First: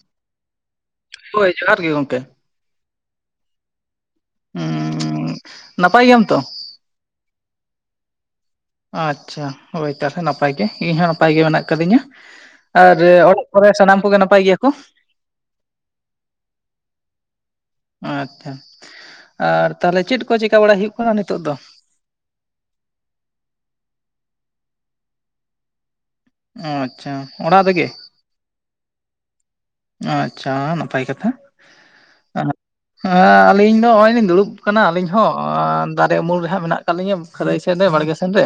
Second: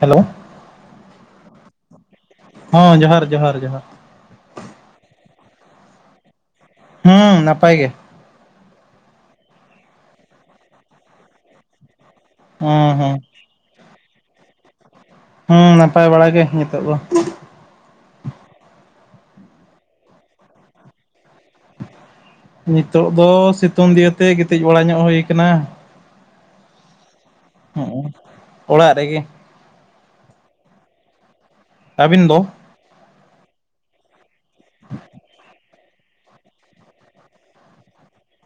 Hello ᱦᱳᱭ ᱡᱚᱦᱟᱨ ᱜᱮ ᱜᱚᱢᱠᱮ ᱦᱚᱸ ᱡᱚᱦᱟᱨ ᱡᱚᱦᱟᱨ ᱡᱚᱦᱟᱨ ᱦᱩᱸ ᱱᱟᱯᱟᱭ ᱜᱮᱭᱟᱢ ᱛᱚ ᱦᱩᱸ ᱱᱟᱯᱟᱭ ᱜᱮ ᱟᱪᱷᱟ ᱦᱳᱭ ᱛᱟᱦᱚᱞᱮ ᱱᱟᱯᱟᱭ ᱜᱮ ᱤᱧ ᱦᱚᱸ ᱱᱟᱯᱟᱭ ᱜᱮ ᱢᱮᱱᱟᱜ ᱟᱠᱟᱫᱤᱧᱟ ᱦᱩᱸ ᱟᱨ ᱦᱩᱸ ᱚᱲᱟᱜ ᱠᱚᱨᱮ ᱥᱟᱱᱟᱢ ᱠᱚᱜᱮ ᱱᱟᱯᱟᱭ ᱜᱮᱭᱟ ᱠᱚ ᱦᱩᱸ ᱱᱟᱯᱟᱭ ᱵᱟᱲᱟ ᱜᱮ ᱱᱤᱛᱚᱜ ᱫᱚ ᱟᱪᱷᱟ ᱟᱨ ᱛᱟᱦᱚᱞᱮ ᱪᱮᱫ ᱠᱚ ᱪᱮᱠᱟ ᱵᱟᱲᱟᱭ ᱦᱩᱭᱩᱜ ᱠᱟᱱᱟ ᱱᱤᱛᱚ ᱫᱚ ᱱᱤᱛᱚᱜ ᱫᱚ ᱥᱤᱛᱩᱝ ᱫᱤᱭᱮᱛᱮ ᱜᱤᱛᱤᱡ ᱵᱟᱲᱟ ᱧᱚᱜ ᱦᱩ ᱟᱠᱟᱱᱟ ᱚ ᱟᱪᱷᱟ ᱚᱲᱟᱜ ᱨᱮᱜᱮ ᱦᱚᱸᱜᱼᱚᱭ ᱚᱲᱟᱜ ᱨᱮᱜᱮ ᱟᱪᱷᱟ ᱱᱟᱯᱟᱭ ᱠᱟᱛᱷᱟ ᱟᱹᱟᱵᱤᱱ ᱫᱚ ᱦᱟᱸ ᱟᱞᱤᱧ ᱫᱚ ᱱᱚᱜ ᱚᱭ ᱞᱤᱧ ᱫᱩᱲᱩᱵ ᱟᱠᱟᱱᱟ ᱟᱞᱤᱧ ᱦᱚᱸ ᱫᱟᱨᱮ ᱩᱢᱩᱞ ᱨᱮᱦᱟᱸᱜ ᱢᱮᱱᱟᱜ ᱟᱠᱟᱫ ᱞᱤᱧᱟ ᱠᱷᱟᱨᱟᱭ ᱥᱮᱫ ᱨᱮ ᱵᱟᱲᱜᱮ ᱥᱮᱱᱨᱮ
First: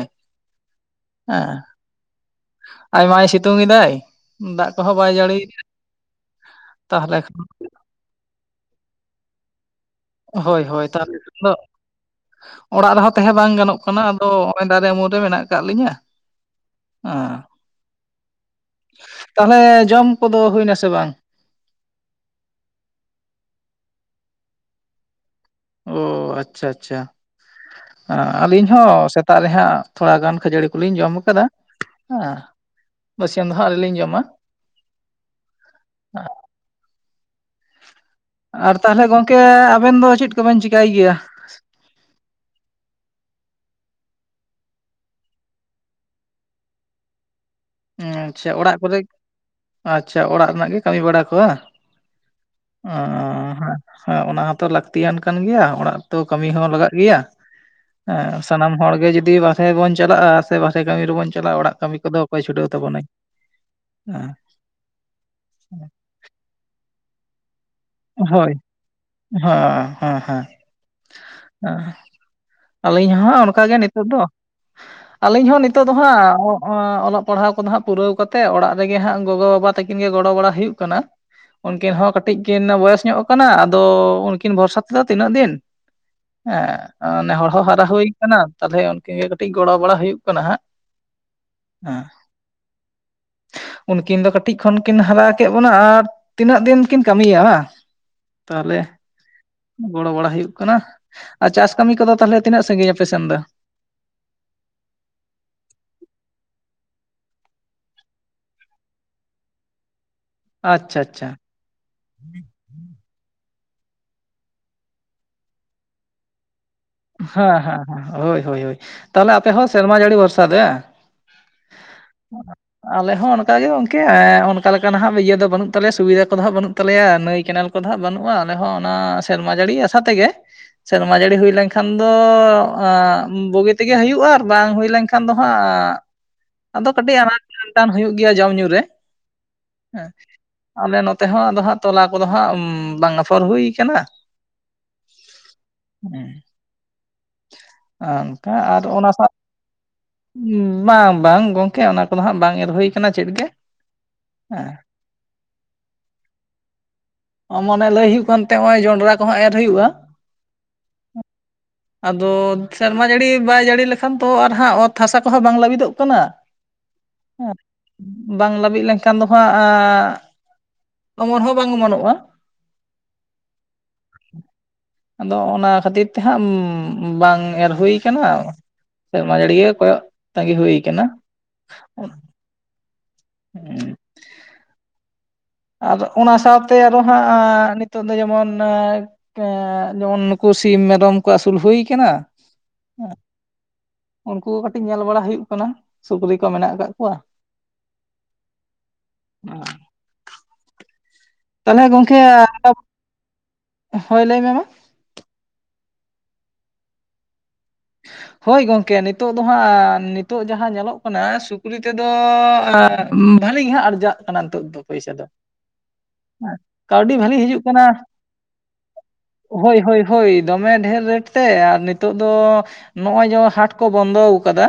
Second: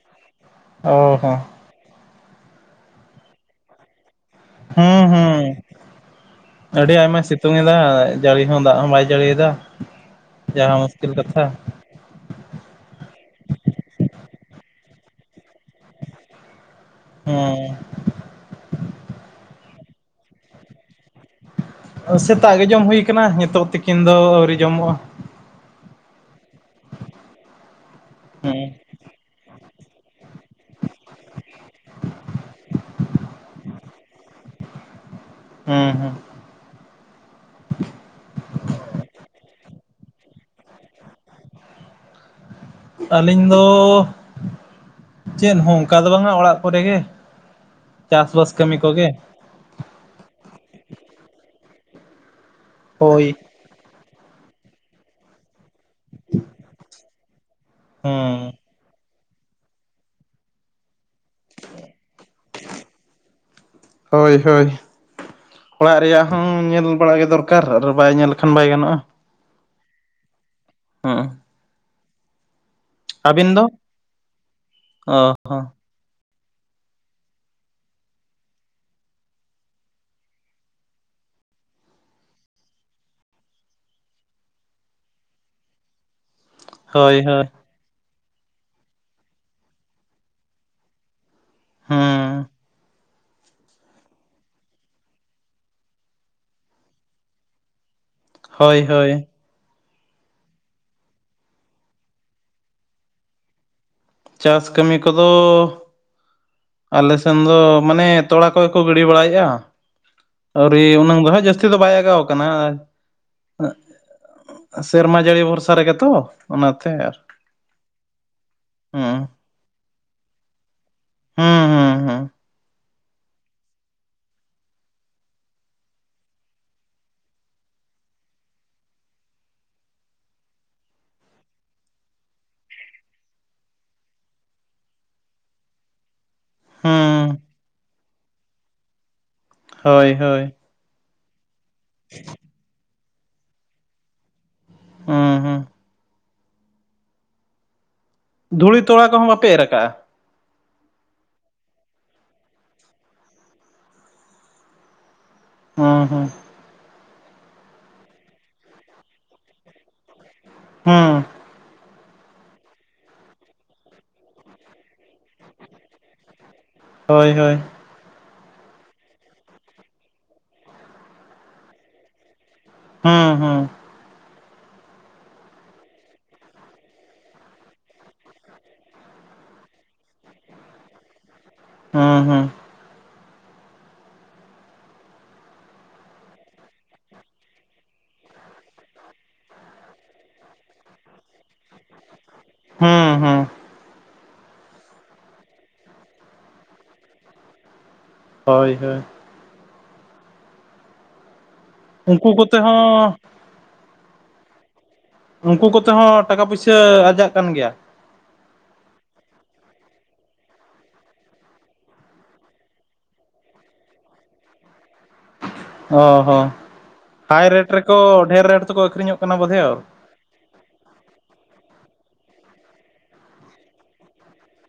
ᱚ ᱦᱚᱸ ᱦᱮᱸ ᱟᱭᱢᱟᱭ ᱥᱤᱛᱩᱝ ᱮᱫᱟᱭ ᱫᱟᱜ ᱠᱚᱦᱚᱸ ᱦᱩᱸ ᱵᱟᱭ ᱦᱩᱸ ᱡᱟᱹᱲᱤᱭᱮᱫ-ᱟ ᱟᱹᱰᱤ ᱛᱟᱦᱚᱞᱮ ᱟᱭᱢᱟᱭ ᱠᱷᱟᱱ ᱥᱤᱛᱩᱝ ᱮᱫᱟ ᱡᱟᱹᱲᱤ ᱦᱚᱸ ᱫᱟᱜ ᱦᱚᱸ ᱵᱟᱭ ᱡᱟᱹᱲᱤᱭᱮᱫᱟ ᱦᱳᱭ ᱡᱟᱦᱟᱸ ᱦᱳᱭ ᱢᱩᱥᱠᱤᱞ ᱛᱟᱦᱚᱞᱮ ᱠᱷᱟᱱ ᱠᱟᱛᱷᱟ ᱫᱚ ᱚᱲᱟᱜ ᱨᱮᱦᱚᱸ ᱛᱟᱦᱮᱸ ᱵᱟᱝ ᱜᱟᱱᱚᱜ ᱠᱟᱱᱟ ᱟᱫᱚ ᱱᱚᱜ-ᱚᱭ ᱫᱟᱨᱮ ᱩᱢᱩᱞ ᱨᱮ ᱢᱮᱱᱟᱜ ᱟᱠᱟᱫ ᱞᱤᱧᱟᱹ ᱦᱮᱸ ᱦᱮᱸ ᱛᱟᱦᱚᱞᱮ ᱡᱚᱢ ᱠᱚᱫᱚ ᱦᱩᱭᱱᱟᱥᱮ ᱵᱟᱝ ᱥᱮᱛᱟᱜ ᱜᱮ ᱡᱚᱢ ᱦᱩᱭ ᱠᱟᱱᱟ ᱱᱤᱛᱚᱜ ᱛᱤᱠᱤᱱ ᱫᱚ ᱟᱹᱣᱨᱤ ᱡᱚᱢᱚᱜᱼᱟ ᱚ ᱟᱪᱷᱟ ᱟᱪᱷᱟ ᱟᱹᱞᱤᱧ ᱦᱩᱸ ᱦᱚᱸ ᱥᱮᱛᱟᱜ ᱨᱮᱦᱟᱸᱜ ᱛᱷᱚᱲᱟ ᱜᱟᱱ ᱠᱷᱟᱹᱡᱟᱹᱲᱤ ᱠᱚᱞᱤᱧ ᱡᱚᱢ ᱟᱠᱟᱫᱟ ᱟᱸ ᱵᱟᱥᱭᱟᱹᱢ ᱫᱚ ᱦᱟᱸᱜ ᱟᱣ. ᱨᱤ ᱞᱤᱧ ᱡᱚᱢᱟ ᱦᱚᱸ ᱦᱚᱸ ᱟᱨ ᱛᱟᱦᱚᱞᱮ ᱜᱚᱢᱠᱮ ᱟᱵᱮᱱ ᱫᱚ ᱪᱮᱫ ᱠᱚᱵᱮᱱ ᱪᱤᱠᱟᱹᱭ ᱜᱮᱭᱟ ᱟᱹᱞᱤᱧ ᱫᱚ ᱪᱮᱫ ᱦᱚᱸ ᱚᱱᱠᱟ ᱫᱚ ᱵᱟᱝᱟ ᱚᱲᱟᱜ ᱠᱚᱨᱮ ᱜᱮ ᱟᱪᱷᱟ ᱪᱟᱥᱵᱟᱥ ᱠᱟᱹᱢᱤ ᱚᱲᱟᱜ ᱠᱚᱨᱮ ᱠᱚᱜᱮ ᱟᱪᱷᱟ ᱚᱲᱟᱜ ᱨᱮᱱᱟᱜ ᱜᱮ ᱠᱟᱹᱢᱤ ᱵᱟᱲᱟ ᱠᱚ ᱵᱟᱝ, ᱚ ᱦᱳᱭ ᱦᱮᱸ ᱦᱮᱸ ᱚᱱᱟ ᱦᱚᱸᱛᱚ ᱞᱟᱹᱠᱛᱤᱭᱟᱱ ᱠᱟᱱ ᱜᱮᱭᱟ ᱚᱲᱟᱜ ᱨᱮ ᱛᱚ ᱠᱟᱹᱢᱤ ᱦᱚᱸ ᱞᱟᱜᱟᱜ ᱜᱮᱭᱟ ᱥᱟ ᱦᱮᱸ ᱥᱟᱱᱟᱢ ᱦᱚᱲ ᱜᱮ ᱡᱩᱫᱤ ᱵᱟᱨᱦᱮ ᱵᱚᱱ ᱪᱟᱞᱟᱜᱼᱟ ᱥᱮ ᱵᱟᱨᱦᱮ ᱠᱟᱹᱢᱤ ᱨᱮᱵᱚᱱ ᱪᱟᱞᱟᱜᱼᱟ ᱚᱲᱟᱜ ᱠᱟᱹᱢᱤ ᱠᱚᱫᱚ ᱚᱠᱚᱭ ᱪᱷᱩᱴᱟᱹᱣ ᱛᱟᱵᱚᱱᱟᱭ ᱦᱮᱸ ᱦᱳᱭ ᱦᱳᱭ ᱚᱲᱟᱜ ᱨᱮᱭᱟᱜ ᱦᱚᱸ ᱧᱮᱞ ᱵᱟᱲᱟ ᱜᱮ ᱫᱚᱨᱠᱟᱨ ᱟᱨ ᱵᱟᱭ ᱧᱮᱞ ᱦᱳᱭ ᱞᱮᱠᱷᱟᱱ ᱵᱟᱭ ᱜᱟᱱᱚᱜᱼᱟ ᱦᱮᱸ ᱦᱮᱸ ᱦᱮᱸ ᱦᱮᱸ ᱦᱮᱸ ᱟᱹᱞᱤᱧ ᱦᱚᱸ ᱟᱹᱵᱤᱱ ᱚᱱᱠ ᱫᱚ ᱜᱮ ᱱᱤᱛᱚᱜ ᱫᱚ ᱟᱹᱞᱤᱧ ᱦᱚᱸ ᱱᱤᱛᱚᱜ ᱫᱚ ᱦᱟᱸᱜ ᱚᱞᱚᱜ ᱯᱟᱲᱦᱟᱣ ᱠᱚᱫᱚ ᱦᱟᱸᱜ ᱯᱩᱨᱟᱹᱣ ᱠᱟᱛᱮᱜ ᱚᱲᱟᱜ ᱨᱮᱜᱮ ᱦᱟᱸᱜ ᱜᱚᱜᱚ ᱵᱟᱵᱟ ᱛᱟᱹᱠᱤᱱ ᱜᱮ ᱜᱚᱲᱚ ᱵᱟᱲᱟ ᱦᱩᱭᱩᱜ ᱠᱟᱱᱟ ᱩᱱᱠᱤᱱ ᱦᱚᱸ ᱠᱟᱹᱴᱤᱡ ᱠᱤᱱ ᱵᱚᱭᱮᱥ ᱧᱚᱜ ᱠᱟᱱᱟ ᱟᱫᱚ ᱩᱱᱠᱤᱱ ᱵᱷᱚᱨᱥᱟ ᱛᱮᱫᱚ ᱛᱤᱱᱟᱹᱜ ᱫᱤᱱ ᱦᱳᱭ ᱦᱮᱸ ᱱᱮ ᱦᱳᱭ ᱦᱚᱲ ᱦᱚᱸ‌ ᱦᱟᱨᱟ ᱦᱩᱭ ᱠᱟᱱᱟ ᱛᱟᱦᱞᱮ ᱩᱱᱠᱤᱱ ᱜᱮ ᱠᱟᱹᱴᱤᱡ ᱜᱚᱲᱚ ᱵᱟᱲᱟ ᱦᱩᱭᱩᱜ ᱠᱟᱱᱟ ᱦᱟᱸᱜ ᱦᱮᱸ ᱩᱱᱠᱤᱱ ᱫᱚ ᱠᱟᱹᱴᱤᱡ ᱠᱷᱚᱱ ᱠᱤᱱ ᱦᱟᱨᱟ ᱠᱮᱫ ᱵᱚᱱᱟ ᱟᱨ ᱛᱤᱱᱟᱹᱜ ᱫᱤᱱ ᱠᱤᱱ ᱠᱟᱹᱢᱤᱭᱟ ᱵᱟᱝ ᱛᱟᱦᱚᱞᱮ ᱦᱳᱭ ᱦᱳᱭ ᱜᱚᱲᱚ ᱵᱟᱲᱟ ᱦᱩᱭᱩᱜ ᱠᱟᱱᱟ ᱟᱨ ᱪᱟᱥ ᱠᱟᱹᱢᱤ ᱠᱚᱫᱚ ᱛᱟᱦᱚᱞᱮ ᱛᱤᱱᱟᱹᱜ ᱥᱟᱺᱜᱤᱧ ᱟᱯᱮ ᱥᱮᱱᱫᱚ ᱪᱟᱥ ᱠᱟᱹᱢᱤ ᱠᱚᱫᱚ ᱟᱞᱮᱥᱮᱱ ᱫᱚ ᱢᱟᱱᱮ ᱛᱚᱲᱟ ᱠᱚ ᱜᱮᱠᱚ ᱜᱤᱰᱤ ᱵᱟᱲᱟᱭᱮᱫᱼᱟ ᱟᱹᱣᱨᱤ ᱟᱪᱪᱷᱟ ᱩᱱᱟᱹᱝ ᱟᱪᱪᱷᱟ ᱫᱚ ᱦᱟᱸᱜ ᱡᱟᱹᱥᱛᱤ ᱫᱚ ᱵᱟᱭ ᱟᱜᱟᱣ ᱠᱟᱱᱟ ᱥᱮᱨᱢᱟ ᱡᱟᱹᱲᱤ ᱵᱷᱚᱨᱥᱟ ᱨᱮᱜᱮ ᱛᱚ ᱚᱱᱟᱛᱮ ᱟᱨ ᱦᱮᱸ ᱦᱮᱸ ᱦᱳᱭ ᱦᱳᱭ ᱦᱳᱭ ᱦᱮᱸ ᱛᱟᱦᱞᱮ ᱟᱯᱮ ᱦᱚᱸ ᱥᱮᱨᱢᱟ ᱡᱟᱹᱲᱤ ᱵᱷᱚᱨᱥᱟ ᱫᱮ ᱦᱮᱸ ᱦᱮᱸ ᱦᱮᱸ ᱵᱟᱝ ᱦ [unintelligible] ᱟᱞᱮ ᱦᱚᱸ ᱚᱱᱠᱟ ᱜᱮ ᱜᱚᱝᱠᱮ ᱚᱱᱠᱟ ᱞᱮᱠᱟᱱᱟᱜ ᱦᱟᱸᱜ ᱤᱭᱟᱹ ᱫᱚ ᱵᱟᱹᱱᱩᱜ ᱛᱟᱞᱮᱭᱟ ᱥᱩᱵᱤᱫᱟ ᱠᱚ ᱦᱟᱸᱜ ᱵᱟᱹᱱᱩᱜ ᱛᱟᱞᱮᱭᱟ ᱱᱟᱹᱭ ᱠᱮᱱᱮᱞ ᱠᱚᱫᱚ ᱦᱟᱸᱜ ᱵᱟᱹᱱᱩᱜᱼᱟ ᱟᱞᱮ ᱦᱚᱸ ᱚᱱᱟ ᱥᱮᱨᱢᱟ ᱡᱟᱹᱲᱤ ᱟᱥᱟ ᱛᱮᱜᱮ ᱥᱮᱨᱢᱟ ᱡᱟᱹᱲᱤ ᱦᱩᱭ ᱞᱮᱱᱠᱷᱟᱱ, ᱮᱠᱷᱟᱱ ᱫᱚ ᱵᱩᱜᱤ ᱛᱮᱜᱮ ᱦᱩᱭᱩᱜᱼᱟ ᱟᱨ ᱵᱟᱝ ᱦᱩᱭ ᱞᱮᱱᱠᱷᱟᱱ ᱫᱚ ᱦᱟᱸᱜ, ᱟᱫᱚ ᱠᱟᱹᱴᱤᱡ ᱦᱮᱸ ᱟᱱᱟᱴ ᱠᱷᱟᱱᱴᱟᱱ ᱦᱩᱭᱩᱜ ᱜᱮᱭᱟ ᱡᱚᱢ ᱧᱩ ᱨᱮ ᱦᱮᱸ ᱦᱳᱭ ᱦᱳᱭ ᱟᱞᱮ ᱱᱚᱛᱮ ᱦᱚᱸ ᱟᱫᱚ ᱦᱟᱸᱜ ᱛᱚᱞᱟ ᱠᱚᱫᱚ ᱦᱟᱸᱜ ᱵᱟᱝ ᱟᱯᱷᱚᱨ ᱦᱩᱭ ᱠᱟᱱᱟ ᱦᱮᱸ ᱦᱮᱸ ᱦᱮᱸ ᱚᱱᱠᱟ ᱫᱷᱩᱲᱤ ᱟᱨ ᱛᱚᱲᱟ ᱚᱱᱟ ᱥᱟᱶ ᱠᱚᱦᱚᱸ ᱵᱟᱯᱮ ᱮᱨ ᱠᱟᱜᱼᱟ ᱵᱟᱝ ᱵᱟᱝ ᱜᱚᱝᱠᱮ ᱚᱱᱟ ᱠᱚᱫᱚ ᱦᱟᱜ ᱵᱟᱝ ᱮᱨ ᱦᱩᱭᱠᱟᱱᱟ ᱪᱮᱫ ᱜᱮ ᱦᱮᱸ ᱦᱚᱸ ᱦᱚᱸ ᱢᱟᱱᱮ ᱞᱟᱹᱭ ᱦᱩᱭᱩᱜ ᱠᱟᱱᱛᱮᱼᱚᱭ ᱡᱚᱱᱰᱨᱟ ᱠᱚᱦᱚᱸ ᱮᱨ ᱦᱩᱭᱩᱜᱼᱟ ᱦᱮᱸ ᱟᱫᱚ ᱥᱮᱨᱢᱟ ᱡᱟᱹᱲᱤ ᱵᱟᱭ ᱡᱟᱹᱲᱤ ᱞᱮᱠᱷᱟᱱ ᱛᱚ ᱟᱨᱦᱟᱸᱜ ᱚᱛ ᱦᱟᱥᱟ ᱠᱚᱦᱚᱸ ᱵᱟᱝ ᱞᱟᱵᱤᱫᱚᱜ ᱠᱟᱱᱟ ᱦᱳᱭ ᱦᱮᱸ ᱦᱳᱭ ᱵᱟᱝ ᱞᱟᱹᱵᱤᱫ ᱞᱮᱱᱠᱷᱟᱱ ᱫᱚ ᱦᱟᱜ ᱚᱢᱚᱱ ᱦᱚᱸ ᱵᱟᱝ ᱚᱢᱚᱱᱚᱜᱼᱟ ᱦᱚᱸ ᱦᱚᱸ ᱟᱫᱚ ᱚᱱᱟ ᱠᱷᱟᱹᱛᱤᱨ ᱛᱮᱦᱟᱸᱜ ᱵᱟᱝ ᱮᱨ ᱦᱩᱭ ᱠᱟᱱᱟ ᱥᱮᱨᱢᱟ ᱡᱟᱹᱲᱤ ᱜᱮ ᱠᱚᱭᱚᱜ ᱛᱟᱸᱜᱤ ᱦᱩᱭ ᱠᱟᱱᱟ ᱾ ᱦᱮᱸ ᱦᱮᱸ ᱾ ᱦᱩᱸᱜ ᱩᱸ ᱾ ᱟᱨ ᱚᱱᱟ ᱥᱟᱶᱛᱮ ᱟᱨᱚ ᱦᱟᱸᱜ ᱱᱤᱛᱚᱜ ᱫᱚ ᱡᱮᱢᱚᱱ ᱮᱸ ᱡᱮᱢᱚᱱ ᱱᱩᱠᱩ ᱥᱤᱢ ᱢᱮᱨᱚᱢ ᱠᱚ ᱟᱹᱥᱩᱞ ᱦᱩᱭ ᱠᱟᱱᱟ ᱾ ᱦᱩᱸ ᱦᱩᱸ ᱩᱱᱠᱩ ᱜᱮ ᱠᱟᱹᱴᱤᱡ ᱧᱮᱞ ᱵᱟᱲᱟ ᱦᱩᱭᱩᱜ ᱠᱟᱱᱟ, ᱥᱩᱠᱨᱤ ᱠᱚ ᱢᱮᱱᱟᱜ ᱟᱠᱟᱫ ᱠᱚᱣᱟ ᱾ ᱦᱳᱭ ᱦᱳᱭ ᱾ ᱟ [unintelligible] ᱛᱟᱦᱚᱞᱮ ᱜᱚᱢᱠᱮ, ᱩᱱᱠᱩ ᱠᱚᱛᱮ ᱦᱚᱸ ᱦᱳᱭ ᱞᱟᱹᱭ ᱢᱮ ᱢᱟ ᱾ ᱩᱱᱠᱩ ᱠᱚᱛᱮ ᱦᱚᱸ ᱴᱟᱠᱟ ᱯᱩᱭᱥᱟᱹ ᱟᱨᱡᱟᱜ ᱠᱟᱱ ᱜᱮᱭᱟ? ᱦᱳᱭ ᱜᱚᱝᱠᱮ ᱱᱤᱛᱚᱜ ᱫᱚ ᱦᱟᱸᱜ ᱱᱤᱛᱚᱜ ᱡᱟᱦᱟᱸ ᱧᱮᱞᱚᱜ ᱠᱟᱱᱟ ᱥᱩᱠᱨᱤ ᱛᱮᱫᱚᱻ ᱟᱸ ᱵᱷᱟᱞᱤ ᱜᱮ ᱦᱟᱸᱜ ᱟᱨᱡᱟᱜ ᱠᱟᱱᱟ ᱱᱤᱛᱚᱜ ᱫᱚ ᱯᱚᱭᱥᱟ ᱫᱚ ᱾ ᱦᱚᱸ ᱦᱚᱸ ᱦᱟᱭ ᱦᱤᱡᱩᱜ ᱨᱮᱴ ᱠᱟᱱᱟ ᱨᱮᱠᱚ ᱰᱷᱮᱨ ᱨᱮᱴ ᱛᱮᱠᱚ ᱟᱹᱠᱷᱨᱤᱧᱚᱜ ᱠᱟᱱᱟ ᱵᱳᱫᱷᱚᱭᱚ ᱦᱳᱭ ᱾ ᱦᱳᱭ ᱦᱳᱭ ᱫᱚᱢᱮ ᱰᱷᱮᱨ ᱨᱮᱴ ᱛᱮ ᱟᱨ ᱱᱤᱛᱚᱜ ᱫᱚ ᱱᱚᱭᱚᱜ ᱡᱮ ᱦᱟᱴ ᱠᱳ ᱵᱚᱱᱫᱚᱣ ᱠᱟᱫᱟ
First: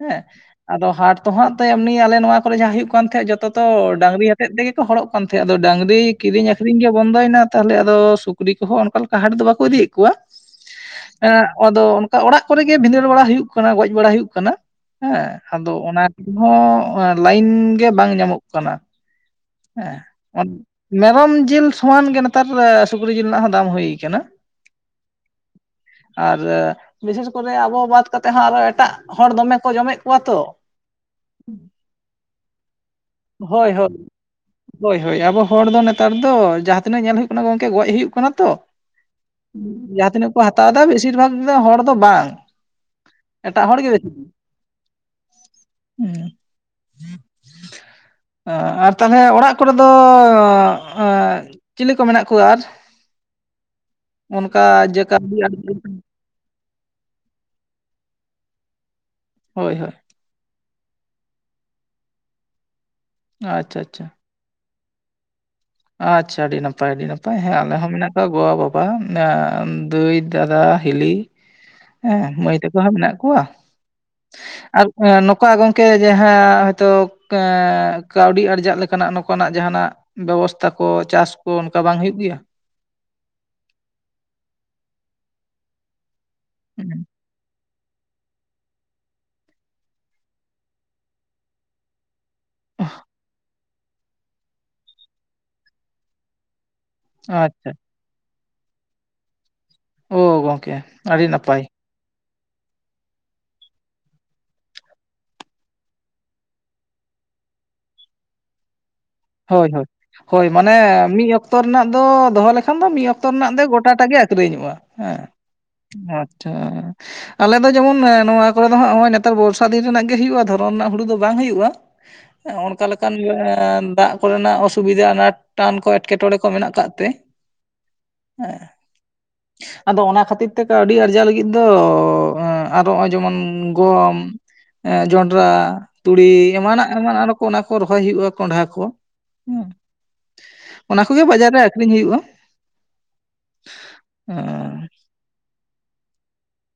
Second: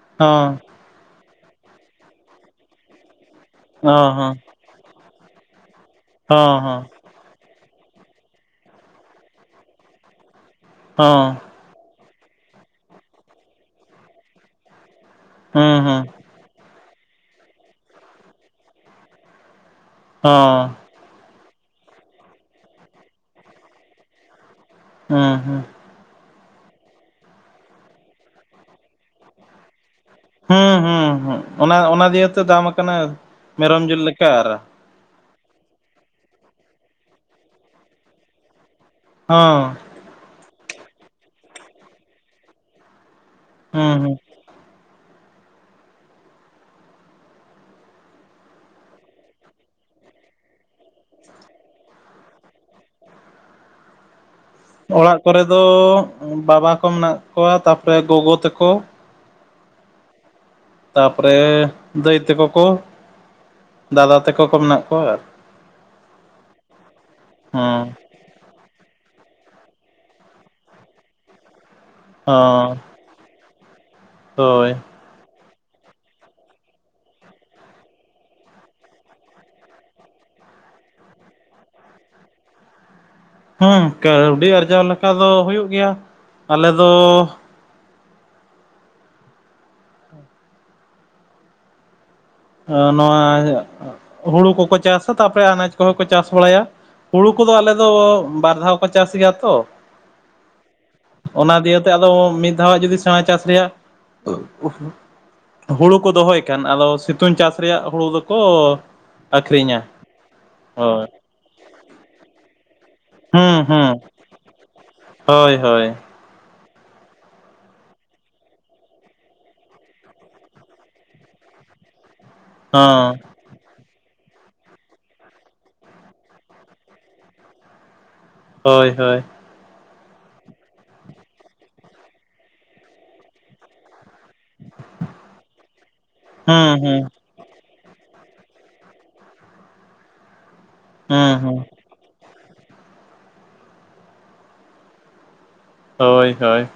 ᱦᱮᱸ᱾ ᱦᱚᱸ ᱟᱫᱚ ᱦᱟᱴ ᱛᱚ ᱦᱟᱸᱜ ᱛᱮ ᱮᱢᱱᱤ ᱟᱞᱮ ᱱᱚᱣᱟ ᱠᱚᱨᱮ ᱡᱟᱦᱟᱸ ᱦᱩᱭᱩᱜ ᱠᱟᱱ ᱛᱷᱮ ᱡᱚᱛᱚᱼᱼ ᱛᱚ ᱚ ᱰᱟᱝᱨᱤ ᱦᱚᱸ ᱦᱚᱛᱮᱫ ᱛᱮᱜᱮ ᱠᱚ ᱦᱚᱲᱚᱜ ᱠᱟᱱ ᱛᱷᱮ ᱟᱫᱚ ᱰᱟᱝᱨᱤ ᱠᱤᱨᱤᱧ ᱦᱚᱸ ᱦᱚᱸ ᱟᱠᱷᱨᱤᱧ ᱜᱮ ᱵᱚᱱᱫᱚᱭᱱᱟ ᱛᱟᱦᱚᱞᱮ ᱟᱫᱚ ᱥᱩᱠᱨᱤ ᱠᱚᱦᱚᱸ ᱚᱱᱠᱟ ᱞᱮᱠᱟ ᱦᱟᱴ ᱫᱚ ᱵᱟᱝᱠᱩ ᱤᱫᱤᱭᱮᱫ ᱠᱚᱣᱟ᱾ ᱟᱫᱚ ᱚᱱᱠᱟ ᱚᱲᱟᱜ ᱠᱚᱨᱮ ᱜᱮ ᱵᱷᱤᱸᱫᱟᱹᱲ ᱵᱟᱲᱟ ᱦᱩᱭᱩᱜ ᱠᱟᱱᱟ ᱜᱚᱡ ᱵᱟᱲᱟ ᱦᱩᱭᱩᱜ ᱠᱟᱱᱟ᱾ ᱦᱮᱸ ᱦᱚᱸ ᱟᱫᱚ ᱦᱩᱸ ᱦᱩᱸ ᱚᱱᱟ ᱠᱩᱦᱚᱸ ᱞᱟᱭᱤᱱ ᱜᱮ ᱵᱟᱝ ᱧᱟᱢᱚᱜ ᱠᱟᱱᱟ᱾ ᱦᱚᱸ ᱦᱮᱸ ᱢᱮᱨᱚᱢ ᱡᱤᱞ ᱥᱚᱢᱟᱱ ᱜᱮ ᱱᱮᱛᱟᱨ ᱥᱩᱠᱨᱤ ᱡᱤᱞ ᱨᱮᱱᱟᱜ ᱦᱚᱸ ᱫᱟᱢ ᱦᱩᱭ ᱠᱟᱱᱟ᱾ ᱦᱩᱸ ᱦᱩᱸ ᱟᱨ ᱵᱤᱥᱮᱥ ᱠᱚᱨᱮ ᱟᱵᱚ ᱵᱟᱫ ᱠᱟᱛᱮ ᱦᱚᱸ ᱟᱨᱚ ᱮᱴᱟᱜ ᱦᱚᱲ ᱫᱚᱢᱮ ᱠᱚ ᱡᱚᱢᱮᱫ ᱠᱚᱣᱟ ᱛᱚ, ᱦᱩᱸ ᱦᱩᱸ ᱦᱩᱸ ᱚᱱᱟ ᱚᱱᱟ ᱫᱤᱭᱮ ᱛᱮ ᱫᱟᱢ ᱟᱠᱟᱱᱟ᱾ ᱦᱳᱭ ᱢᱮᱨᱚᱢ ᱦᱳᱭ ᱡᱤᱞ ᱞᱮᱠᱟ ᱟᱨ ᱦᱳᱭ ᱦᱳᱭ ᱟᱵᱚ ᱦᱚᱲ ᱫᱚ ᱱᱮᱛᱟᱨ ᱫᱚ ᱡᱟᱦᱟᱸ ᱛᱤᱱᱟᱹᱜ ᱧᱮᱞ ᱦᱩᱭᱩᱜ ᱠᱟᱱᱟ ᱜᱚᱝᱠᱮ ᱜᱚᱡ ᱦᱩᱭᱩᱜ ᱠᱟᱱᱟ ᱛᱚ, ᱦᱚᱸ ᱡᱟᱦᱟᱸ ᱛᱤᱱᱟᱹᱜ ᱠᱚ ᱦᱟᱛᱟᱣ ᱫᱟ ᱵᱮᱥᱤᱨ ᱵᱷᱟᱜ ᱦᱚᱲ ᱫᱚ ᱵᱟᱝ ᱮᱴᱟᱜ ᱦᱚᱲ ᱜᱮ ᱦᱩᱸ ᱦᱮᱸᱼᱼ ᱦᱩᱸ ᱟᱨ ᱛᱟᱦᱚᱞᱮ ᱚᱲᱟᱜ ᱠᱚᱨᱮ ᱫᱚᱻᱚᱻ ᱪᱤᱞᱤ ᱠᱚ ᱢᱮᱱᱟᱜ ᱠᱚᱣᱟ ᱟᱨ? ᱩᱱᱠᱟ ᱡᱮ [inaudible] ᱚᱲᱟᱜ ᱠᱚᱨᱮ ᱫᱚ ᱵᱟᱵᱟ, ᱠᱚ ᱢᱮᱱᱟᱜ ᱠᱚᱣᱟ ᱛᱟᱯᱚᱨᱮ ᱜᱚᱜᱚ, ᱛᱟᱠᱚ ᱦᱳᱭ ᱦᱳᱭ᱾ ᱛᱟᱯᱚᱨᱮᱻ ᱫᱟᱹᱭ ᱛᱟᱠᱚ ᱠᱚᱼᱼ ᱟᱪᱷᱟ ᱪᱷᱟ, ᱫᱮᱠᱚ ᱠᱚ ᱢᱮᱱᱟᱜ ᱠᱚᱣᱟ ᱟᱪᱷᱟ ᱟᱹᱰᱤ ᱱᱟᱯᱟᱭ ᱟᱹᱰᱤ ᱱᱟᱯᱟᱭ ᱦᱮᱸ ᱟᱞᱮ ᱦᱚᱸ ᱢᱮᱱᱟᱜᱼᱼ ᱜᱚ ᱵᱟᱵᱟ ᱱᱟᱻ ᱫᱹᱭ ᱫᱟᱫᱟ ᱦᱤᱞᱤ ᱦᱮᱸ ᱚ ᱢᱟᱹᱭ ᱛᱟᱠᱚ ᱦᱚᱸ ᱢᱮᱱᱟᱜ ᱠᱚᱣᱟ? ᱦᱳᱭ ᱮ ᱱᱚᱠᱟ ᱜᱚᱝᱠᱮ ᱡᱟᱦᱟᱸ ᱦᱚᱳᱭᱛᱚ ᱠᱟᱻ ᱠᱟᱹᱣᱰᱤ ᱟᱨᱡᱟᱜ ᱞᱮᱠᱟᱱᱟᱜ ᱱᱚᱝᱠᱟᱱᱟᱜ ᱡᱟᱦᱟᱱᱟᱜ ᱵᱮᱵᱚᱥ ᱛᱟᱠᱚ ᱪᱟᱥ ᱠᱚ ᱚᱱᱠᱟ ᱵᱟᱝ ᱦᱩᱭᱩᱜ ᱜᱮᱭᱟ, ᱦᱩᱸ ᱠᱟᱹᱣᱰᱤ ᱟᱨᱡᱟᱣ ᱞᱮᱠᱟ ᱫᱚ ᱦᱩᱭᱩᱜ ᱜᱮᱭᱟ, ᱟᱞᱮ ᱫᱚ ᱟ ᱱᱚᱣᱟ ᱦᱩᱲᱩ ᱠᱚᱠᱚ ᱪᱟᱥ-ᱟ ᱛᱟᱯᱚᱨᱮ ᱟᱱᱟᱡ ᱠᱚᱦᱚᱸ ᱠᱚ ᱪᱟᱥ ᱵᱟᱲᱟᱭᱟ, ᱦᱩᱲᱩ ᱠᱚᱫᱚ ᱟᱪᱪᱷᱟ ᱟᱞᱮ ᱫᱚ ᱵᱟᱨ ᱫᱷᱟᱣ ᱠᱚ ᱪᱟᱥ ᱜᱮᱭᱟ ᱛᱚ ᱚᱻ ᱜᱚᱢᱠᱮ ᱟᱹᱰᱤ ᱱᱟᱯᱟᱭ ᱛᱮ ᱟᱫᱚ ᱢᱤᱫ ᱫᱷᱟᱣ ᱡᱚᱫᱤ ᱥᱮᱬᱟ ᱪᱟᱥ ᱨᱮᱭᱟᱜ ᱦᱩᱲᱩ ᱠᱚ ᱫᱚᱦᱚᱭ ᱠᱷᱟᱱ ᱟᱫᱚ ᱥᱤᱛᱩᱝ ᱪᱟᱥ ᱨᱮᱭᱟᱜ ᱦᱩᱲᱩ ᱫᱚᱠᱚ ᱦᱳᱭ ᱟᱠᱷᱨᱤᱧᱟ ᱦᱳᱭ ᱦᱳᱭ ᱢᱟᱱᱮ ᱦᱳᱭ ᱢᱤᱫ ᱚᱠᱛᱚ ᱨᱮᱱᱟᱜ ᱫᱚ ᱫᱚᱦᱚ ᱞᱮᱠᱷᱟᱱ ᱫᱚ ᱢᱤᱫ ᱚᱠᱛᱚ ᱡᱚᱛᱚ ᱨᱮᱱᱟᱜ ᱦᱩᱸ ᱫᱚ ᱦᱩᱸ ᱜᱚᱴᱟᱴᱟᱜ ᱜᱮ ᱟᱠᱷᱨᱤᱧᱚᱜ-ᱟ ᱦᱮᱸ᱾ ᱦᱳᱭ ᱦᱳᱭ ᱟᱪᱪᱷᱟ, ᱟᱞᱮ ᱫᱚ ᱡᱮᱢᱚᱱ ᱱᱚᱣᱟ ᱠᱚᱨᱮ ᱫᱚ ᱦᱟᱸ ᱱᱚᱜ-ᱚᱭ ᱱᱮᱛᱟᱨ ᱵᱚᱨᱥᱟ ᱫᱤᱱ ᱨᱮᱱᱟᱜ ᱜᱮ ᱦᱩᱭᱩᱜ-ᱟ ᱫᱷᱚᱨᱚᱱ ᱨᱮᱱᱟᱜ ᱦᱩᱲᱩ ᱫᱚ ᱵᱟᱝ ᱦᱩᱭᱩᱜ-ᱟ᱾ ᱚᱱᱠᱟ ᱞᱮᱠᱟᱱ ᱦᱚᱸ ᱜᱮ ᱠᱚᱨᱮᱱᱟᱜ ᱚᱥᱩᱵᱤᱫᱟ ᱚᱱᱟ ᱴᱟᱱ ᱠᱚ ᱮᱴᱠᱮᱴᱚᱨᱮ ᱠᱚ ᱢᱮᱱᱟᱜ ᱠᱟᱜ ᱛᱮ᱾ ᱦᱳᱭ ᱦᱳᱭ᱾ [unintelligible] ᱟᱫᱚ ᱚᱱᱟ ᱠᱷᱟᱹᱛᱤᱨ ᱛᱮᱫᱚ ᱠᱟᱣᱰᱤ ᱞᱟᱹᱜᱤᱫ ᱫᱚ ᱟᱨᱚ ᱱᱚᱜ-ᱚᱭ ᱡᱮᱢᱚᱱ ᱜᱚᱢ ᱮᱸ ᱡᱚᱱᱰᱨᱟ ᱛᱩᱲᱤ ᱦᱩᱸ ᱮᱢᱟᱱᱟᱜ ᱦᱩᱸ ᱮᱢᱟᱱᱟᱜ ᱟᱨᱚ ᱠᱚ ᱚᱱᱟ ᱠᱚ ᱨᱚᱦᱚᱭ ᱦᱩᱭᱩᱜᱼᱟ ᱠᱚᱸᱱᱰᱷᱟ ᱠᱚᱼᱼ ᱦᱩᱸ ᱚᱱᱟ ᱠᱩᱜᱤ ᱦᱩᱸ ᱵᱟᱡᱟᱨ ᱦᱩᱸ ᱨᱮᱼᱼ ᱟᱠᱷᱨᱤᱧ ᱦᱩᱭᱩᱜ-ᱟ ᱦᱳᱭ ᱦᱳᱭ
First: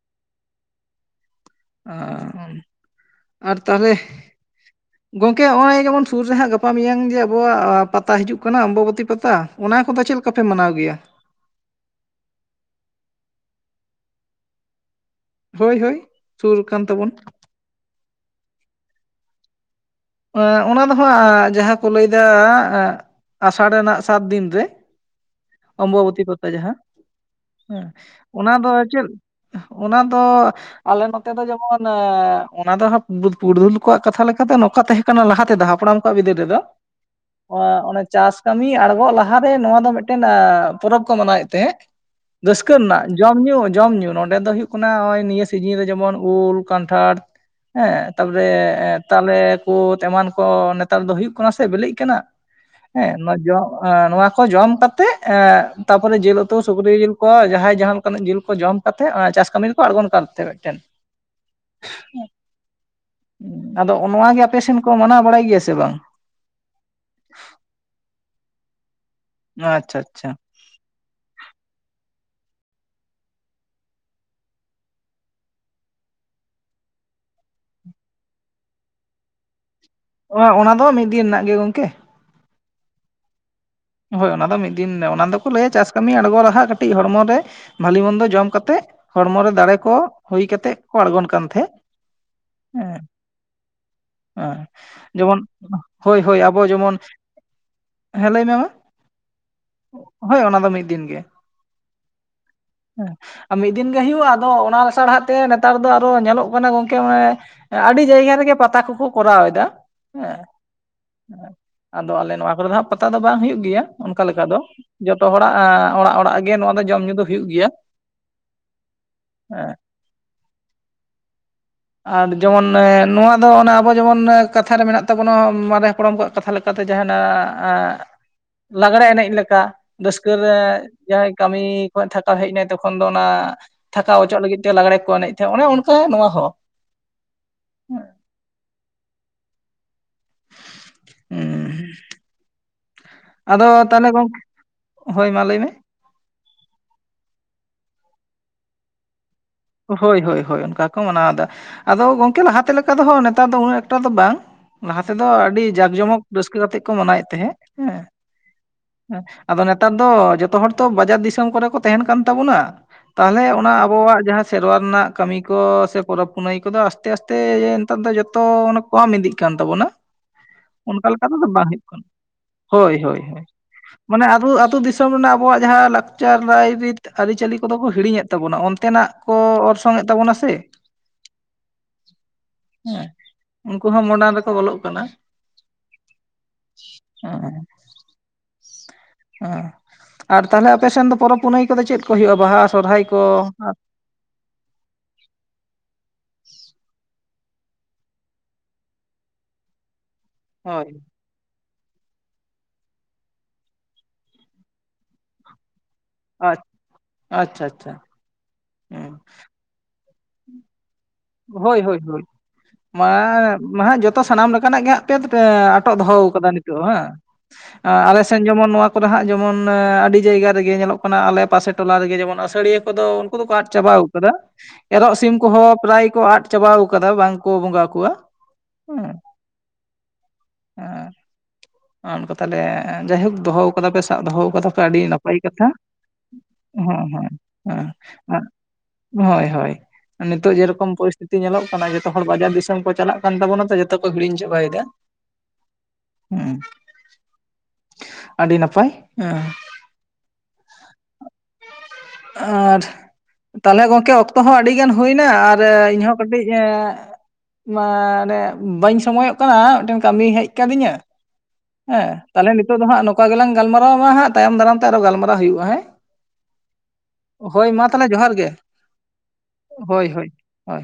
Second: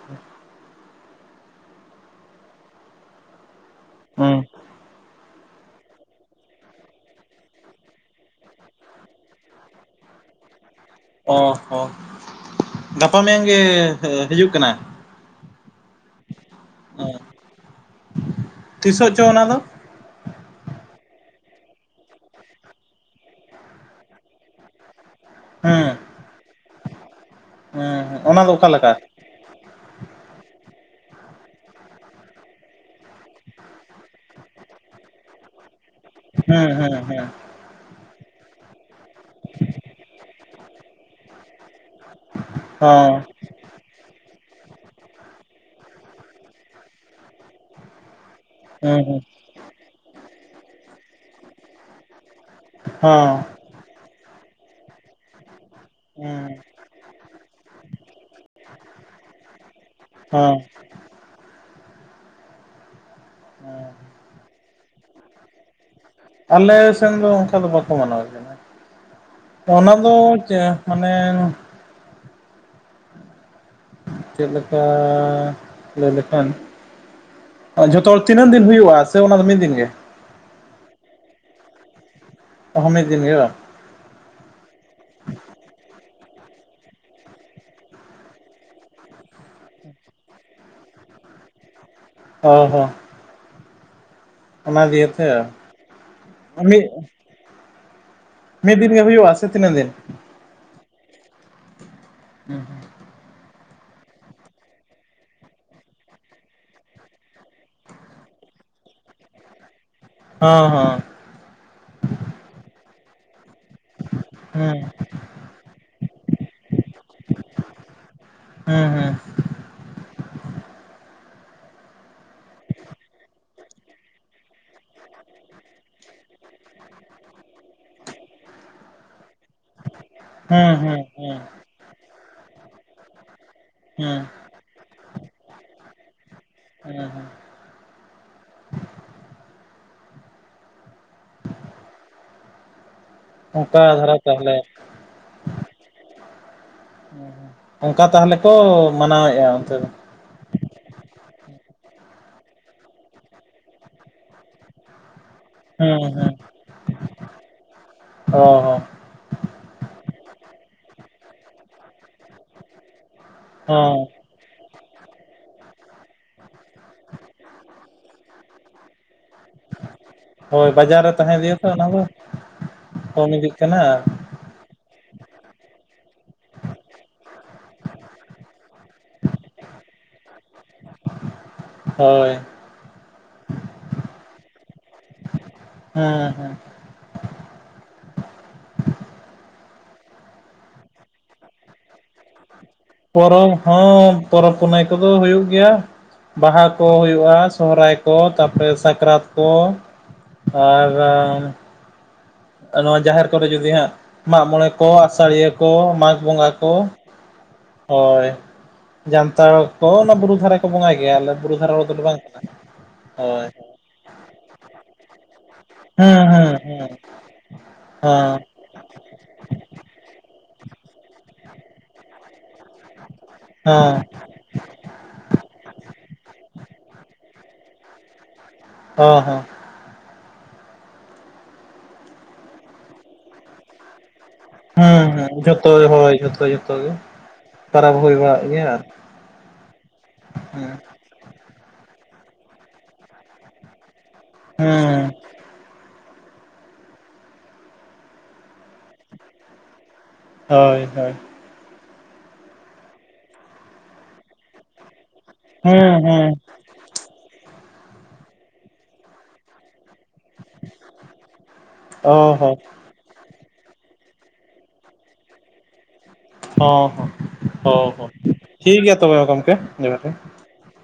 ᱚᱸ ᱟᱨ ᱛᱟᱦᱚᱞᱮᱼᱼ ᱦᱚᱸ - [inaudible] ᱜᱚᱝᱠᱮ ᱦᱚᱸᱜᱼᱚᱭ ᱡᱮᱢᱚᱱ ᱥᱩᱨ ᱨᱮᱦᱟᱸᱜ ᱜᱟᱯᱟ ᱢᱮᱭᱟᱝ ᱜᱮ ᱟᱵᱚᱣᱟᱜ ᱯᱟᱛᱟ ᱦᱤᱡᱩᱜ ᱠᱟᱱᱟ ᱚᱢᱵᱟᱱᱚᱛᱤ ᱯᱟᱛᱟ ᱚᱱᱟ ᱠᱚᱫᱚ ᱪᱮᱫ ᱞᱮᱠᱟ ᱯᱮ ᱢᱟᱱᱟᱣ ᱜᱮᱭᱟ? ᱚ ᱦᱚᱸ ᱜᱟᱯᱟ ᱢᱮᱭᱟᱝ ᱜᱮ ᱦᱤᱡᱩᱜ ᱠᱟᱱᱟ ᱾ ᱦᱳᱭ ᱦᱳᱭ ᱥᱩᱨ ᱠᱟᱱ ᱛᱟᱵᱚᱱ ᱦᱮᱸ ᱾ ᱛᱤᱥᱚᱜ ᱪᱚ ᱚᱱᱟ ᱫᱚ? ᱚᱱᱟ ᱫᱚ ᱦᱟᱸᱜ ᱡᱟᱦᱟᱸ ᱠᱚ ᱞᱟᱹᱭ ᱫᱟ, ᱟᱥᱟᱲ ᱨᱮᱱᱟᱜ ᱥᱟᱛ ᱫᱤᱱ ᱨᱮ ᱾ ᱦᱮᱸ ᱚᱢᱵᱟᱵᱚᱛᱤ ᱠᱚᱛᱟ ᱡᱟᱦᱟᱸ ᱦᱮᱸ ᱚᱱᱟ ᱫᱚ ᱪᱮᱫ ᱚᱱᱟ ᱫᱚ ᱟᱞᱮ ᱱᱚᱛᱮ ᱫᱚ ᱡᱮᱢᱚᱱ ᱮᱸᱻ ᱚᱱᱟ ᱫᱚ ᱦᱟᱸᱜ ᱵᱩᱫ ᱯᱩᱲᱫᱷᱩᱞ ᱠᱚᱣᱟᱜ ᱠᱟᱛᱷᱟ ᱞᱮᱠᱟᱛᱮ ᱱᱚᱝᱠᱟ ᱛᱟᱦᱮᱸ ᱠᱟᱱᱟ ᱞᱟᱦᱟ ᱛᱮᱫᱚ ᱦᱟᱯᱲᱟᱢ ᱠᱚᱣᱟᱜ ᱵᱤᱫᱟᱹᱞ ᱨᱮᱫᱚ ᱦᱮᱸ ᱦᱮᱸ ᱦᱮᱸ ᱚᱸ ᱚᱱᱟ ᱪᱟᱥ ᱠᱟᱹᱢᱤ ᱟᱬᱜᱚᱜ ᱞᱟᱦᱟ ᱨᱮ ᱱᱚᱣᱟ ᱫᱚ ᱢᱤᱫ ᱢᱤᱫᱴᱮᱱ ᱯᱚᱨᱚᱵᱽ ᱠᱚ ᱢᱟᱱᱟᱣᱮᱫ ᱛᱟᱦᱮᱸᱜ, ᱨᱟᱹᱥᱠᱟᱹ ᱨᱮᱱᱟᱜ ᱦᱚᱸ ᱡᱚᱢ ᱧᱩ ᱡᱚᱢ ᱧᱩ ᱾ ᱱᱚᱸ ᱱᱚᱸᱰᱮ ᱫᱚ ᱦᱩᱭᱩᱜ ᱠᱟᱱᱟ ᱚᱭ ᱱᱤᱭᱟᱹ ᱥᱤᱡᱤᱱ ᱨᱮ ᱡᱮᱢᱚᱱ ᱩᱞ, ᱠᱟᱱᱴᱷᱟᱲ ᱦᱮᱸ ᱾ ᱛᱟᱯᱚᱨᱮ ᱦᱮᱸ ᱦᱮᱸ ᱛᱟᱞᱮ, ᱠᱚᱫ ᱮᱢᱟᱱ ᱠᱚ ᱱᱮᱛᱟᱨ ᱫᱚ ᱦᱩᱭᱩᱜ ᱠᱟᱱᱟ ᱥᱮ ᱵᱮᱞᱤᱜ ᱠᱟᱱᱟ ᱦᱮᱸ ᱦᱚᱸ ᱱᱚᱣᱟ ᱡᱚᱢ ᱱᱚᱣᱟ ᱠᱚ ᱡᱚᱢ ᱠᱟᱛᱮ ᱮᱸᱜ ᱛᱟᱯᱚᱨᱮ ᱡᱤᱞ ᱦᱮᱸ ᱩᱛᱩ ᱥᱩᱠᱨᱤ ᱡᱤᱞ ᱠᱚ ᱡᱟᱦᱟᱸᱭ ᱡᱟᱦᱟᱸ ᱞᱮᱟᱱᱟᱜ ᱡᱮᱞ ᱡᱚᱢ ᱠᱟᱛᱮᱫ ᱚᱱᱟ ᱪᱟᱥ ᱠᱟᱹᱢᱤ ᱨᱮᱠᱚ ᱟᱬᱜᱚᱱ ᱠᱟᱱ ᱛᱟᱦᱮᱸ ᱦᱚᱸ ᱢᱮᱫ ᱴᱮᱱ ᱾ ᱟᱫᱚ ᱦᱮᱸ ᱱᱚᱣᱟ ᱜᱮ ᱟᱯᱮ ᱥᱮᱱ ᱠᱚ ᱢᱟᱱᱟᱣ ᱵᱟᱲᱟᱭ ᱜᱮᱭᱟ ᱥᱮ ᱵᱟᱝ? ᱟᱞᱮ ᱥᱮᱱ ᱫᱚ ᱚᱱᱠᱟ ᱫᱚ ᱵᱟᱠᱚ ᱢᱟᱱᱟᱣ ᱠᱮᱱᱟ ᱚᱱᱟ ᱟᱪᱪᱷᱟ ᱫᱚ ᱟᱪᱪᱷᱟ ᱪᱮᱫ ᱢᱟᱱᱮ ᱪᱮᱫ ᱞᱮᱠᱟ ᱞᱟᱹᱭ ᱞᱮᱠᱷᱟᱱ ᱡᱷᱚᱛᱚ ᱦᱚᱲ ᱛᱤᱱᱟᱹᱜ ᱫᱤᱱ ᱦᱩᱭᱩᱜ-ᱟ? ᱥᱮ ᱚᱱᱟ ᱫᱚ ᱢᱤᱫ ᱫᱤᱱ ᱜᱮ? ᱚ ᱚᱱᱟ ᱫᱚ ᱢᱤᱫ ᱫᱤᱱ ᱨᱮᱱᱟᱜ ᱜᱮ ᱜᱚᱝᱠᱮ᱾ ᱚᱦᱚ ᱢᱤᱫ ᱫᱤᱱ ᱜᱮ ᱵᱟ ᱾ ᱦᱳᱭ ᱚᱱᱟ ᱫᱚ ᱢᱤᱫ ᱫᱤᱱ ᱚᱱᱟ ᱫᱚᱠᱚ ᱞᱟᱹᱭᱟ ᱪᱟᱥ ᱠᱟᱹᱢᱤ ᱟᱬᱜᱚ ᱞᱟᱦᱟᱜ ᱠᱟᱹᱴᱤᱡ ᱦᱚᱲᱢᱚ ᱨᱮ ᱵᱷᱟᱞᱤ ᱢᱚᱱᱫᱚ ᱡᱚᱢ ᱠᱟᱛᱮᱫ ᱦᱚᱲᱢᱚᱨᱮ ᱫᱟᱲᱮ ᱠᱚ ᱦᱩᱭ ᱠᱟᱛᱮᱫ ᱠᱚ ᱟᱲᱜᱚᱱ ᱠᱟᱱ ᱛᱟᱦᱮᱸᱫ ᱾ ᱦᱮᱸ ᱦᱮᱸ ᱺ ᱦᱮᱸ, ᱡᱮᱢᱚᱱ ᱫᱤᱭᱮᱛᱮ ᱦᱳᱭ ᱦᱳᱭ ᱟᱵᱚ ᱢᱤᱫ ᱡᱮᱢᱚᱱ, ᱦᱮᱸ ᱞᱟᱹᱭ ᱢᱮ ᱢᱟ ᱾ ᱦᱩᱭᱩᱜ-ᱟ ᱥᱮ ᱛᱤᱱᱟᱹᱜ ᱫᱤᱱ? ᱦᱳᱭ ᱚᱱᱟ ᱫᱚ ᱢᱤᱫ ᱫᱤᱱ ᱜᱮ ᱾ [unintelligible] ᱦᱮᱸ ᱟᱨ ᱢᱤᱫ ᱫᱤᱱ ᱜᱮ ᱦᱩᱭᱩᱜᱼᱟ ᱟᱫᱚ ᱚᱱᱟ ᱞᱮᱥᱟᱲᱦᱮᱜ ᱛᱮ ᱱᱮᱛᱟᱨ ᱫᱚ ᱟᱨᱚ ᱧᱮᱞᱚᱜ ᱠᱟᱱᱟ ᱜᱚᱝᱠᱮ [unintelligible] ᱦᱮᱸ ᱟᱹᱰᱤ ᱡᱟᱭᱜᱟ ᱨᱮᱜᱮ ᱯᱟᱛᱟ ᱠᱚᱠᱚ ᱠᱚᱨᱟᱣ ᱮᱫᱟ ᱦᱮᱸ, ᱦᱚᱸ ᱦᱚᱸ ᱦᱮᱸ ᱟᱫᱚ ᱟᱞᱮ ᱱᱚᱣᱟ ᱠᱚᱨᱮ ᱫᱚ ᱦᱟᱜ ᱯᱟᱛᱟ ᱫᱚ ᱵᱟᱝ ᱦᱩᱭᱩᱜ ᱜᱮᱭᱟ ᱚᱱᱠᱟ ᱞᱮᱠᱟ ᱫᱚ ᱦᱮᱸ ᱡᱚᱛᱚ ᱦᱚᱲᱟᱜ ᱚᱲᱟᱜ ᱚᱲᱟᱜ ᱜᱮ ᱱᱚᱣᱟ ᱫᱚ ᱡᱚᱢ ᱧᱩ ᱫᱚ ᱦᱩᱭᱩᱜ ᱜᱮᱭᱟ, ᱦᱮᱸ ᱦᱮᱸ ᱦᱮᱸ ᱾ ᱟᱨ ᱡᱮᱢᱚᱱ ᱱᱚᱣᱟ ᱫᱚ ᱚᱱᱟ ᱟᱵᱚ ᱡᱮᱢᱚᱱ ᱠᱟᱛᱷᱟ ᱨᱮ ᱢᱮᱱᱟᱜ ᱛᱟᱵᱚᱱᱟ ᱢᱟᱨᱮ ᱦᱟᱯᱲᱟᱢ ᱠᱚᱣᱟᱜ ᱠᱟᱛᱷᱟ ᱞᱮᱠᱟᱛᱮ ᱡᱟᱦᱟᱱᱟ ᱞᱟᱜᱽᱲᱮ ᱮᱱᱮᱡ ᱞᱮᱠᱟ ᱾ ᱨᱟᱹᱥᱠᱟᱹ ᱨᱮ ᱦᱮᱸ ᱦᱮᱸ ᱡᱟᱦᱟᱸᱭ ᱦᱮᱸ ᱠᱟᱹᱢᱤ ᱠᱷᱚᱡ ᱛᱷᱟᱠᱟᱣ ᱦᱮᱡ ᱮᱱᱟᱭ ᱛᱚᱠᱷᱚᱱ ᱫᱚ ᱚᱱᱟ ᱛᱷᱟᱠᱟᱣ ᱦᱮᱸ ᱚᱪᱚᱜ ᱞᱟᱹᱜᱤᱫ ᱪᱮᱫ ᱞᱟᱜᱽᱮ ᱠᱚ ᱮᱱᱮᱡ ᱛᱟᱦᱮᱸᱫ ᱚᱱᱮ ᱚᱱᱠᱟ ᱱᱚᱣᱟ ᱦᱚᱸ ᱦᱮᱸ ᱦᱮᱸ [inaudible] ᱟᱫᱚ ᱚᱝᱠᱟ ᱫᱷᱟᱨᱟ ᱜᱚᱝᱠᱮ ᱛᱟᱦᱚᱞᱮ ᱦᱳᱭ ᱢᱟ ᱞᱟᱹᱭ ᱢᱮ ᱚᱝᱠᱟ ᱛᱟᱦᱚᱞᱮ ᱠᱚ ᱢᱟᱱᱟᱣᱮᱫᱼᱟ ᱚᱱᱛᱮ ᱫᱚ ᱦᱳᱭ ᱦᱳᱭ ᱦᱳᱭ ᱚᱱᱠᱟ ᱠᱚ ᱢᱟᱱᱟᱣᱫᱟ ᱟᱫᱚ ᱜᱚᱝᱠᱮ ᱞᱟᱦᱟᱛᱮ ᱞᱮᱠᱟ ᱫᱚ ᱦᱟᱜ ᱱᱮᱛᱟᱨ ᱫᱚ ᱩᱱᱟᱹᱜ ᱮᱠᱴᱟ ᱫᱚ ᱵᱟᱝ ᱞᱟᱦᱟ ᱛᱮᱫᱚ ᱟᱹᱰᱤ ᱡᱟᱸᱠ ᱦᱮᱸ ᱡᱚᱢᱚᱠ ᱦᱮᱸ ᱨᱟᱹᱥᱠᱟᱹ ᱠᱟᱛᱮᱜ ᱠᱚ ᱢᱟᱱᱟᱭᱮᱫ ᱛᱟᱦᱮᱸᱜ ᱦᱮᱸ ᱚ ᱦᱚᱸ ᱦᱮᱸ ᱟᱫᱚ ᱱᱮᱛᱟᱨ ᱫᱚ ᱡᱚᱛᱚ ᱦᱚᱲ ᱛᱚ ᱵᱟᱡᱟᱨ ᱫᱤᱥᱚᱢ ᱠᱚᱨᱮ ᱠᱚ ᱛᱟᱦᱮᱱ ᱠᱟᱱ ᱛᱟᱵᱚᱱᱟ ᱛᱟᱦᱚᱞᱮ ᱚᱱᱟ ᱦᱚᱸ ᱟᱵᱚᱣᱟᱜ ᱡᱟᱦᱟᱸ ᱥᱮᱨᱣᱟ ᱨᱮᱱᱟᱜ ᱠᱟᱹᱢᱤ ᱠᱚ ᱥᱮ ᱯᱚᱨᱚᱵᱽ ᱯᱩᱱᱟᱹᱭ ᱠᱚᱫᱚ ᱟᱥᱛᱮ ᱟᱥᱛᱮ ᱱᱮᱛᱟᱨ ᱫᱚ ᱡᱚᱛᱚ ᱚᱱ ᱠᱚᱢ ᱤᱫᱤᱜ ᱠᱟᱱ ᱛᱟᱵᱚᱱᱟ ᱦᱳᱭ ᱵᱟᱡᱟᱨ ᱚᱱᱠᱟ ᱨᱮ ᱞᱮᱠᱟ ᱛᱟᱦᱮᱸ ᱛᱮᱫᱚ ᱫᱤᱭᱮ ᱛᱚ ᱵᱟᱝ ᱦᱩᱭᱩᱜ ᱚᱱᱟ ᱫᱚ ᱠᱟᱱᱟ ᱦᱳᱭ ᱦᱳᱭ ᱠᱚᱢ ᱤᱫᱤᱜ ᱠᱟᱱᱟ ᱢᱟᱱᱮ ᱟᱛᱳ ᱫᱤᱥᱚᱢ ᱫᱤᱥᱚᱢ ᱨᱮᱱᱟᱜ ᱟᱵᱚᱣᱟᱜ ᱡᱟᱦᱟᱸ ᱞᱟᱠᱪᱟᱨ ᱨᱟᱭᱼᱨᱤᱛ ᱟᱹᱨᱤᱪᱟᱹᱞᱤ ᱠᱚᱫᱚ ᱠᱚ ᱦᱤᱲᱤᱧᱮᱫ ᱛᱟᱵᱚᱱᱟ ᱚᱱᱛᱮᱱᱟᱜ ᱠᱚ ᱚᱨᱥᱚᱝᱮᱫ ᱛᱟᱵᱚᱱᱟ ᱥᱮ ᱦᱚᱭ ᱦᱮᱸ ᱩᱱᱠᱩ ᱦᱚᱸ ᱢᱚᱨᱰᱟᱱ ᱨᱮᱠᱚ ᱵᱚᱞᱚᱜ ᱠᱟᱱᱟ ᱦᱮᱸ ᱦᱮᱸ ᱦᱮᱸ ᱦᱚᱸᱜ-ᱚ ᱦᱮᱸ ᱟᱨ ᱛᱟᱦᱞᱮ ᱟᱯᱮ ᱥᱮᱱ ᱫᱚ ᱯᱚᱨᱚᱵᱽ ᱯᱩᱱᱟᱹᱭ ᱠᱚᱫᱚ ᱪᱮᱫ ᱠᱚ ᱦᱩᱭᱩᱜᱼᱟ ᱵᱟᱦᱟ ᱥᱚᱨᱦᱟᱭ ᱠᱚ ᱯᱚᱨᱚᱵᱽ ᱦᱚᱸ ᱯᱚᱨᱚᱵᱽ ᱯᱩᱱᱟᱹᱭ ᱠᱚᱫᱚ ᱦᱩᱭᱩᱜ ᱜᱮᱭᱟ ᱵᱟᱦᱟ ᱠᱚ ᱦᱩᱭᱩᱜᱼᱟ ᱥᱚᱦᱨᱟᱭ ᱠᱚ ᱛᱟᱨᱯᱚᱨᱮ ᱥᱟᱠᱨᱟᱛ ᱠᱚ ᱦᱳᱭ ᱟᱨ ᱱᱚᱣᱟ ᱡᱟᱦᱮᱨ ᱠᱚᱨᱮ ᱡᱩᱫᱤ ᱦᱟᱸᱜ ᱢᱟᱜ ᱢᱚᱬᱮ ᱠᱚ ᱟᱥᱟᱲᱤᱭᱟᱹ ᱠᱚ ᱢᱟᱜᱽ ᱵᱚᱸᱜᱟ ᱟᱪᱪᱷᱟ ᱠᱚ ᱟᱪᱪᱷᱟ ᱦᱳᱭ ᱦᱩᱸ ᱡᱟᱱᱛᱟᱲ ᱠᱚ ᱚᱱᱟ ᱵᱩᱨᱩ ᱫᱷᱟᱨᱟ ᱠᱚ ᱵᱚᱸᱟᱭ ᱜᱮᱭᱟ ᱟᱞᱮ ᱵᱩᱨᱩ ᱫᱷᱟᱨᱮ ᱦᱳᱭ ᱨᱮᱫᱚ ᱦᱳᱭ ᱵᱟᱝ ᱦᱳᱭ ᱠᱟᱱᱟ ᱦᱳᱭ ᱢᱟ ᱦᱟᱸᱜ ᱡᱚᱛᱚ ᱥᱟᱱᱟᱢ ᱞᱮᱠᱟᱱᱟᱜ ᱜᱮ ᱦᱟᱸᱜ ᱠᱮᱛ ᱟᱴᱚᱜ ᱫᱚᱦᱚ ᱠᱟᱫᱟ ᱱᱤᱛᱚᱜ ᱦᱮᱸ ᱦᱮᱸ ᱟᱞᱮᱥᱱ ᱡᱮᱢᱚᱱ ᱱᱚᱣᱟ ᱠᱚᱨᱮ ᱦᱟᱸᱜ ᱡᱮᱢᱚᱱ ᱟᱹᱰᱤ ᱡᱟᱭᱜᱟ ᱨᱮᱜᱮ ᱧᱮᱞᱚᱜ ᱠᱟᱱᱟ ᱟᱞᱮ ᱯᱟᱥᱮ ᱴᱚᱞᱟ ᱨᱮᱜᱮ ᱡᱮᱢᱚᱱ ᱟᱹᱥᱟᱹᱲᱤᱭᱟᱹ ᱩᱱᱠᱩ ᱫᱚᱠᱚ ᱟᱫ ᱪᱟᱵᱟᱣ ᱠᱟᱫᱟ ᱮᱨᱚᱜ ᱥᱤᱢ ᱠᱚᱦᱚᱸ ᱯᱨᱟᱭ ᱠᱚ ᱟᱫ ᱪᱟᱵᱟᱣ ᱟᱠᱟᱫᱟ ᱵᱟᱝ ᱠᱚ ᱵᱚᱸᱜᱟ ᱠᱚᱣᱟ ᱦᱮᱸ ᱦᱚᱸ ᱦᱚᱸ ᱚᱱᱠᱟ ᱛᱟᱦᱚᱞᱮ ᱡᱟᱭᱦᱳᱠ ᱫᱚᱦᱚ ᱠᱟᱫᱟ ᱯᱮ ᱥᱟᱵ ᱫᱚᱦᱚ ᱠᱟᱫᱟ ᱯᱮ ᱟᱹᱰᱤ ᱦᱮᱸ ᱦᱮᱸ ᱱᱟᱯᱟᱭ ᱠᱟᱛᱷᱟ ᱡᱷᱚᱛᱚ ᱦᱳᱭ ᱡᱷᱚᱛᱚ ᱡᱷᱚᱛᱚ ᱜᱮ ᱦᱮᱸ ᱦᱮᱸ ᱦᱮᱸ ᱯᱟᱨᱟᱵᱽ ᱦᱩᱭ ᱟᱸ ᱵᱟᱲᱟᱜ ᱜᱮᱭᱟ ᱟᱨ ᱦᱳᱭ ᱦᱳᱭ ᱱᱤᱛᱚᱜ ᱦᱮᱸ ᱡᱮᱨᱚᱠᱚᱢ ᱯᱚᱨᱤᱥ ᱛᱷᱤᱛᱤ ᱧᱮᱞᱚᱜ ᱠᱟᱱᱟ ᱡᱚᱛᱚ ᱦᱚᱲ ᱵᱟᱡᱟᱨ ᱫᱤᱥᱚᱢ ᱠᱚ ᱪᱟᱞᱟᱜ ᱠᱟᱱ ᱛᱟᱵᱚᱱᱟ ᱛ ᱡᱚᱛᱚ ᱠᱚ ᱦᱤᱲᱤᱧ ᱪᱟᱵᱟᱭᱮᱫᱟ, ᱦᱮᱸ ᱦᱮᱸ ᱟᱹᱰᱤ ᱱᱟᱯᱟᱭ ᱦᱮᱸ ᱦᱳᱭ ᱦᱳᱭ ᱟᱨ ᱛᱟᱦᱚᱞᱮ ᱜᱚᱝᱠᱮ ᱚᱠᱛᱚ ᱦᱚᱸ ᱟᱹᱰᱤ ᱜᱟᱱ ᱦᱩᱭᱱᱟ ᱟᱨ ᱟᱨ ᱦᱮᱸ ᱤᱧᱦᱚᱸ ᱦᱮᱸ ᱠᱟᱹᱴᱤᱡ ᱵᱟᱹᱧ ᱥᱚᱢᱚᱭᱚᱜ ᱠᱟᱱᱟ ᱢᱤᱫ ᱠᱟᱹᱢᱤ ᱦᱮᱡ ᱠᱟᱹᱫᱤᱧᱟ ᱦᱮᱸ ᱚ ᱛᱟᱦᱚᱞᱮ ᱦᱚᱸ ᱱᱤᱛᱚᱜ ᱫᱚ ᱦᱟᱸᱜ ᱚᱱᱠᱟ ᱜᱮᱞᱟᱝ ᱜᱟᱞᱢᱟᱨᱟᱣᱢᱟ ᱦᱟᱜ ᱛᱟᱭᱚᱢ ᱫᱟᱨᱟᱢ ᱛᱮ ᱟᱨᱚ ᱦᱟᱸᱜ ᱜᱟᱞᱢᱟᱨᱟᱣ ᱦᱩᱭᱩᱜᱼᱟ ᱦᱮᱸ ᱦᱚᱸ ᱦᱚᱸ ᱦᱳᱭ ᱦᱚᱸ ᱢᱟ ᱛᱟᱦᱚᱞᱮ ᱦᱚᱸ ᱡᱚᱦᱟᱨ ᱜᱮ ᱴᱷᱤᱠ ᱜᱮᱭᱟ ᱛᱚᱵᱮ ᱜᱚᱢᱠᱮ ᱡᱚᱦᱟᱨ ᱦᱳᱭ ᱜᱮ ᱦᱳᱭ ᱦᱳᱭ